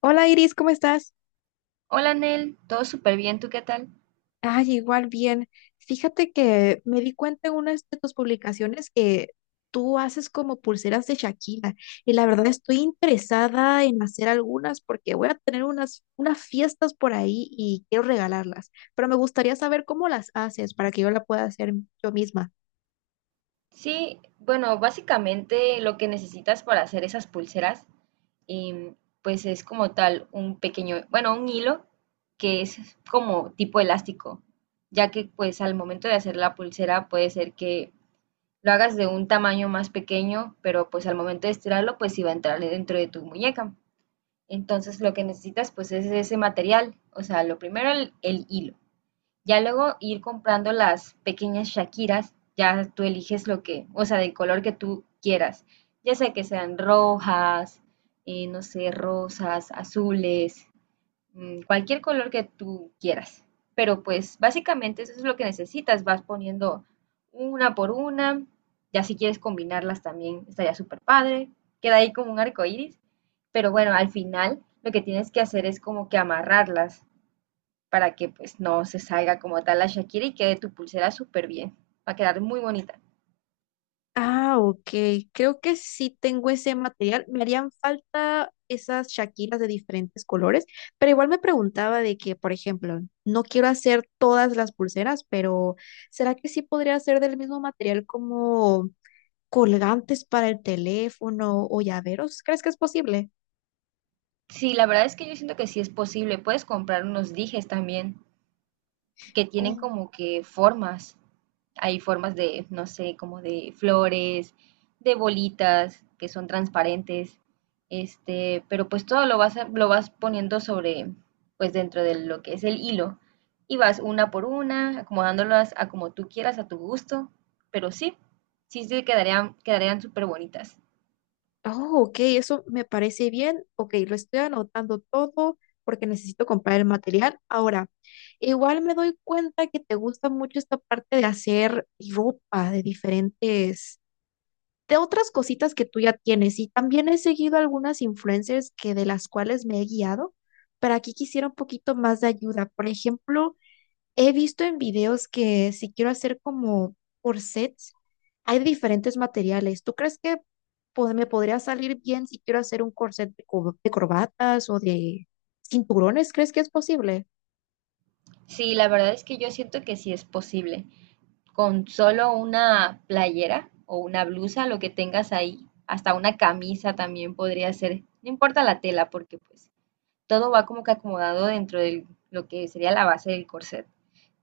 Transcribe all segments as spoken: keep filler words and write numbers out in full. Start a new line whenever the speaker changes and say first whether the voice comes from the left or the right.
left: Hola Iris, ¿cómo estás?
right: Hola Nel, todo súper bien, ¿tú qué tal?
left: Ay, igual bien. Fíjate que me di cuenta en una de tus publicaciones que tú haces como pulseras de Shakira y la verdad estoy interesada en hacer algunas porque voy a tener unas, unas fiestas por ahí y quiero regalarlas, pero me gustaría saber cómo las haces para que yo la pueda hacer yo misma.
right: Sí, bueno, básicamente lo que necesitas para hacer esas pulseras, em, pues es como tal un pequeño, bueno, un hilo que es como tipo elástico, ya que pues al momento de hacer la pulsera puede ser que lo hagas de un tamaño más pequeño, pero pues al momento de estirarlo pues iba a entrar dentro de tu muñeca. Entonces lo que necesitas pues es ese material, o sea, lo primero el el hilo. Ya luego ir comprando las pequeñas shakiras, ya tú eliges lo que, o sea, del color que tú quieras, ya sea que sean rojas, eh, no sé, rosas, azules, mm, cualquier color que tú quieras. Pero pues básicamente eso es lo que necesitas, vas poniendo una por una, ya si quieres combinarlas también estaría súper padre, queda ahí como un arco iris, pero bueno, al final lo que tienes que hacer es como que amarrarlas para que pues no se salga como tal la Shakira y quede tu pulsera súper bien. Va a quedar muy bonita.
left: Ah, ok. Creo que sí tengo ese material. Me harían falta esas shakiras de diferentes colores, pero igual me preguntaba de que, por ejemplo, no quiero hacer todas las pulseras, pero ¿será que sí podría hacer del mismo material como colgantes para el teléfono o llaveros? ¿Crees que es posible?
right: Sí, la verdad es que yo siento que sí es posible. Puedes comprar unos dijes también que tienen como que formas. Hay formas de, no sé, como de flores, de bolitas que son transparentes, este, pero pues todo lo vas, a- lo vas poniendo sobre, pues dentro de lo que es el hilo y vas una por una, acomodándolas a como tú quieras, a tu gusto, pero sí, sí, sí quedarían, quedarían súper bonitas.
left: Oh, ok, eso me parece bien. Ok, lo estoy anotando todo porque necesito comprar el material. Ahora, igual me doy cuenta que te gusta mucho esta parte de hacer ropa de diferentes, de otras cositas que tú ya tienes. Y también he seguido algunas influencers que de las cuales me he guiado, pero aquí quisiera un poquito más de ayuda. Por ejemplo, he visto en videos que si quiero hacer como corsets, hay diferentes materiales. ¿Tú crees que pod- me podría salir bien si quiero hacer un corset de, co- de corbatas o de cinturones? ¿Crees que es posible?
right: Sí, la verdad es que yo siento que sí es posible. Con solo una playera o una blusa, lo que tengas ahí, hasta una camisa también podría ser, no importa la tela, porque pues todo va como que acomodado dentro de lo que sería la base del corset.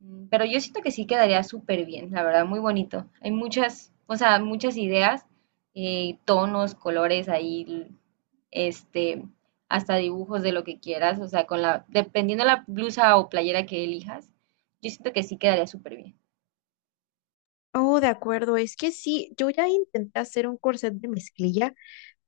right: Mm, pero yo siento que sí quedaría súper bien, la verdad, muy bonito. Hay muchas, o sea, muchas ideas, eh, tonos, colores ahí, este, hasta dibujos de lo que quieras, o sea, con la, dependiendo la blusa o playera que elijas, yo siento que sí quedaría súper bien.
left: Oh, de acuerdo. Es que sí, yo ya intenté hacer un corset de mezclilla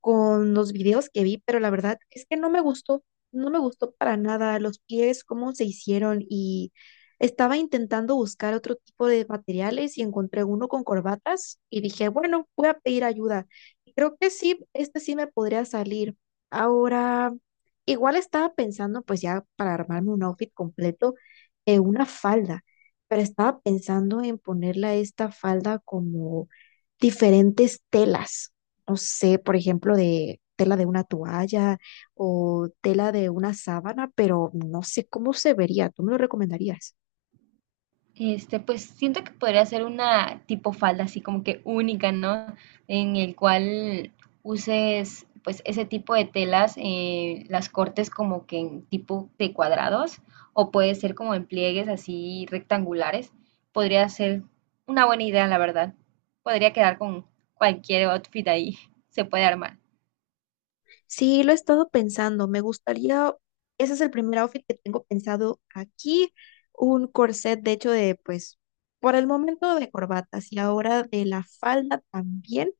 left: con los videos que vi, pero la verdad es que no me gustó, no me gustó para nada los pies, cómo se hicieron y estaba intentando buscar otro tipo de materiales y encontré uno con corbatas y dije, bueno, voy a pedir ayuda. Y creo que sí, este sí me podría salir. Ahora, igual estaba pensando, pues ya para armarme un outfit completo, eh, una falda, pero estaba pensando en ponerle a esta falda como diferentes telas, no sé, por ejemplo, de tela de una toalla o tela de una sábana, pero no sé cómo se vería. ¿Tú me lo recomendarías?
right: Este, pues siento que podría ser una tipo falda así como que única, ¿no? En el cual uses pues ese tipo de telas, eh, las cortes como que en tipo de cuadrados o puede ser como en pliegues así rectangulares. Podría ser una buena idea, la verdad. Podría quedar con cualquier outfit ahí, se puede armar.
left: Sí, lo he estado pensando. Me gustaría, ese es el primer outfit que tengo pensado aquí, un corset, de hecho, de pues, por el momento de corbatas y ahora de la falda también.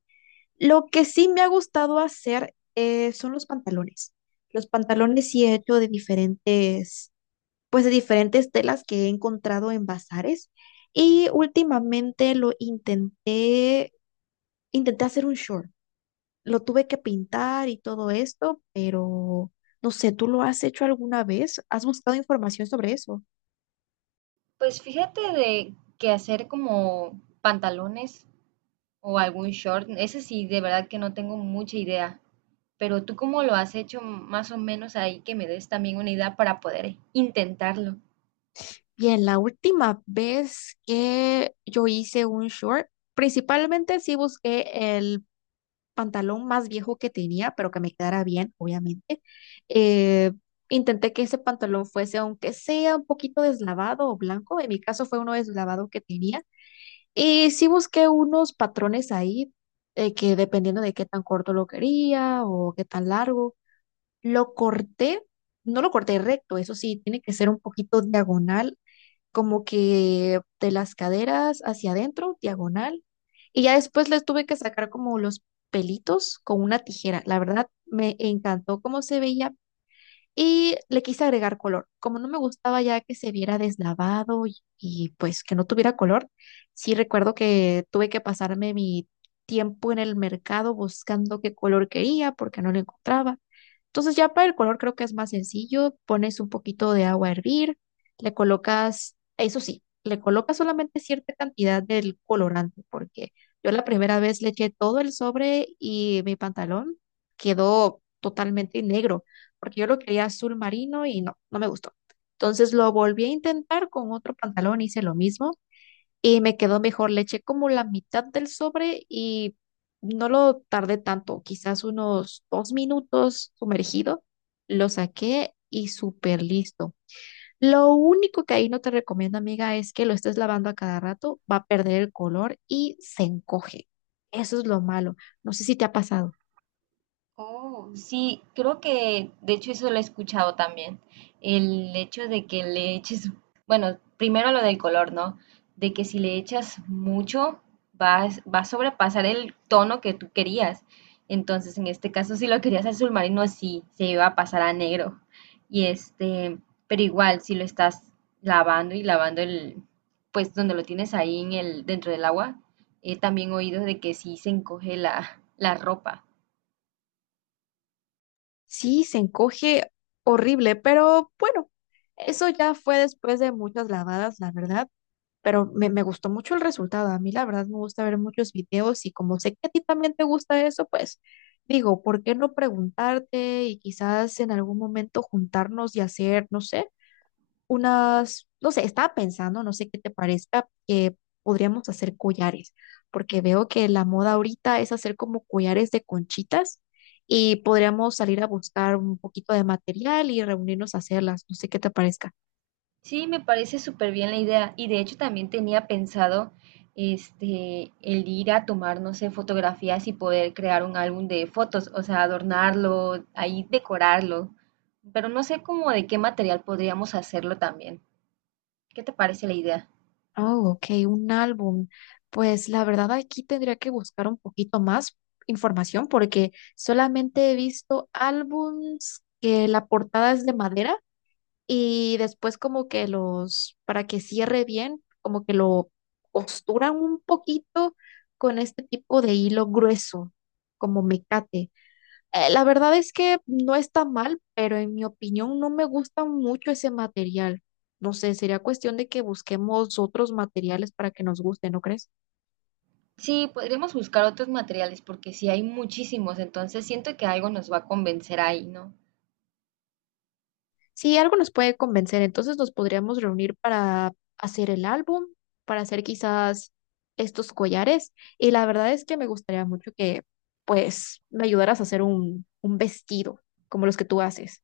left: Lo que sí me ha gustado hacer eh, son los pantalones. Los pantalones sí he hecho de diferentes, pues de diferentes telas que he encontrado en bazares y últimamente lo intenté, intenté hacer un short. Lo tuve que pintar y todo esto, pero no sé, ¿tú lo has hecho alguna vez? ¿Has buscado información sobre eso?
right: Pues fíjate de que hacer como pantalones o algún short, ese sí, de verdad que no tengo mucha idea. Pero tú cómo lo has hecho más o menos ahí que me des también una idea para poder intentarlo.
left: Bien, la última vez que yo hice un short, principalmente sí busqué el pantalón más viejo que tenía, pero que me quedara bien, obviamente. Eh, intenté que ese pantalón fuese, aunque sea un poquito deslavado o blanco, en mi caso fue uno deslavado que tenía. Y sí busqué unos patrones ahí, eh, que dependiendo de qué tan corto lo quería o qué tan largo, lo corté. No lo corté recto, eso sí, tiene que ser un poquito diagonal, como que de las caderas hacia adentro, diagonal. Y ya después les tuve que sacar como los pelitos con una tijera. La verdad, me encantó cómo se veía y le quise agregar color. Como no me gustaba ya que se viera deslavado y, y, pues que no tuviera color, sí recuerdo que tuve que pasarme mi tiempo en el mercado buscando qué color quería porque no lo encontraba. Entonces ya para el color creo que es más sencillo, pones un poquito de agua a hervir, le colocas, eso sí, le colocas solamente cierta cantidad del colorante, porque yo la primera vez le eché todo el sobre y mi pantalón quedó totalmente negro, porque yo lo quería azul marino y no, no me gustó. Entonces lo volví a intentar con otro pantalón, hice lo mismo y me quedó mejor. Le eché como la mitad del sobre y no lo tardé tanto, quizás unos dos minutos sumergido. Lo saqué y súper listo. Lo único que ahí no te recomiendo, amiga, es que lo estés lavando a cada rato, va a perder el color y se encoge. Eso es lo malo. No sé si te ha pasado.
right: Sí, creo que de hecho eso lo he escuchado también. El hecho de que le eches, bueno, primero lo del color, ¿no? De que si le echas mucho, vas, va a sobrepasar el tono que tú querías. Entonces, en este caso, si lo querías azul marino, sí, se iba a pasar a negro. Y este, pero igual, si lo estás lavando y lavando el, pues donde lo tienes ahí en el, dentro del agua, he también oído de que sí se encoge la, la ropa.
left: Sí, se encoge horrible, pero bueno, eso ya fue después de muchas lavadas, la verdad. Pero me, me gustó mucho el resultado. A mí la verdad me gusta ver muchos videos y como sé que a ti también te gusta eso, pues digo, ¿por qué no preguntarte y quizás en algún momento juntarnos y hacer, no sé, unas, no sé, estaba pensando, no sé qué te parezca, que podríamos hacer collares, porque veo que la moda ahorita es hacer como collares de conchitas. Y podríamos salir a buscar un poquito de material y reunirnos a hacerlas. No sé qué te parezca.
right: Sí, me parece súper bien la idea. Y de hecho también tenía pensado este el ir a tomar, no sé, fotografías y poder crear un álbum de fotos, o sea, adornarlo, ahí decorarlo. Pero no sé cómo de qué material podríamos hacerlo también. ¿Qué te parece la idea?
left: Oh, ok, un álbum. Pues la verdad aquí tendría que buscar un poquito más información porque solamente he visto álbums que la portada es de madera y después como que los, para que cierre bien, como que lo costuran un poquito con este tipo de hilo grueso, como mecate. Eh, la verdad es que no está mal, pero en mi opinión no me gusta mucho ese material. No sé, sería cuestión de que busquemos otros materiales para que nos guste, ¿no crees?
right: Sí, podríamos buscar otros materiales porque sí hay muchísimos, entonces siento que algo nos va a convencer ahí, ¿no?
left: Si algo nos puede convencer, entonces nos podríamos reunir para hacer el álbum, para hacer quizás estos collares. Y la verdad es que me gustaría mucho que, pues, me ayudaras a hacer un, un vestido como los que tú haces.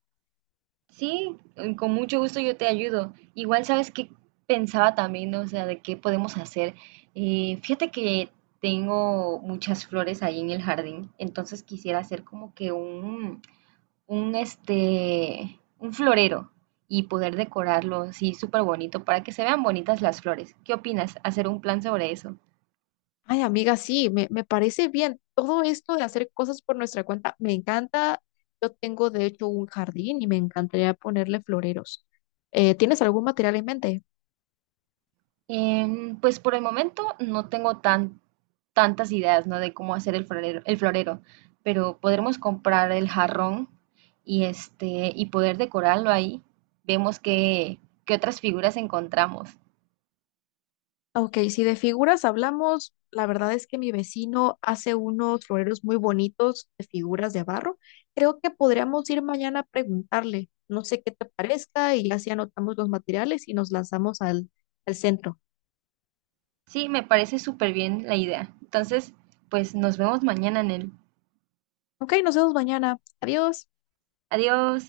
right: Sí, eh, con mucho gusto yo te ayudo. Igual sabes que pensaba también, ¿no? O sea, de qué podemos hacer. Eh, fíjate que tengo muchas flores ahí en el jardín, entonces quisiera hacer como que un, un este, un florero y poder decorarlo, sí, súper bonito, para que se vean bonitas las flores. ¿Qué opinas? Hacer un plan sobre eso.
left: Ay, amiga, sí, me, me parece bien. Todo esto de hacer cosas por nuestra cuenta me encanta. Yo tengo, de hecho, un jardín y me encantaría ponerle floreros. Eh, ¿tienes algún material en mente?
right: Em, pues por el momento no tengo tan, tantas ideas, ¿no? De cómo hacer el florero, el florero, pero podremos comprar el jarrón y este y poder decorarlo ahí. Vemos qué, qué otras figuras encontramos.
left: Ok, si de figuras hablamos, la verdad es que mi vecino hace unos floreros muy bonitos de figuras de barro. Creo que podríamos ir mañana a preguntarle. No sé qué te parezca y así anotamos los materiales y nos lanzamos al, al centro.
right: Sí, me parece súper bien la idea. Entonces, pues nos vemos mañana en el.
left: Ok, nos vemos mañana. Adiós.
right: Adiós.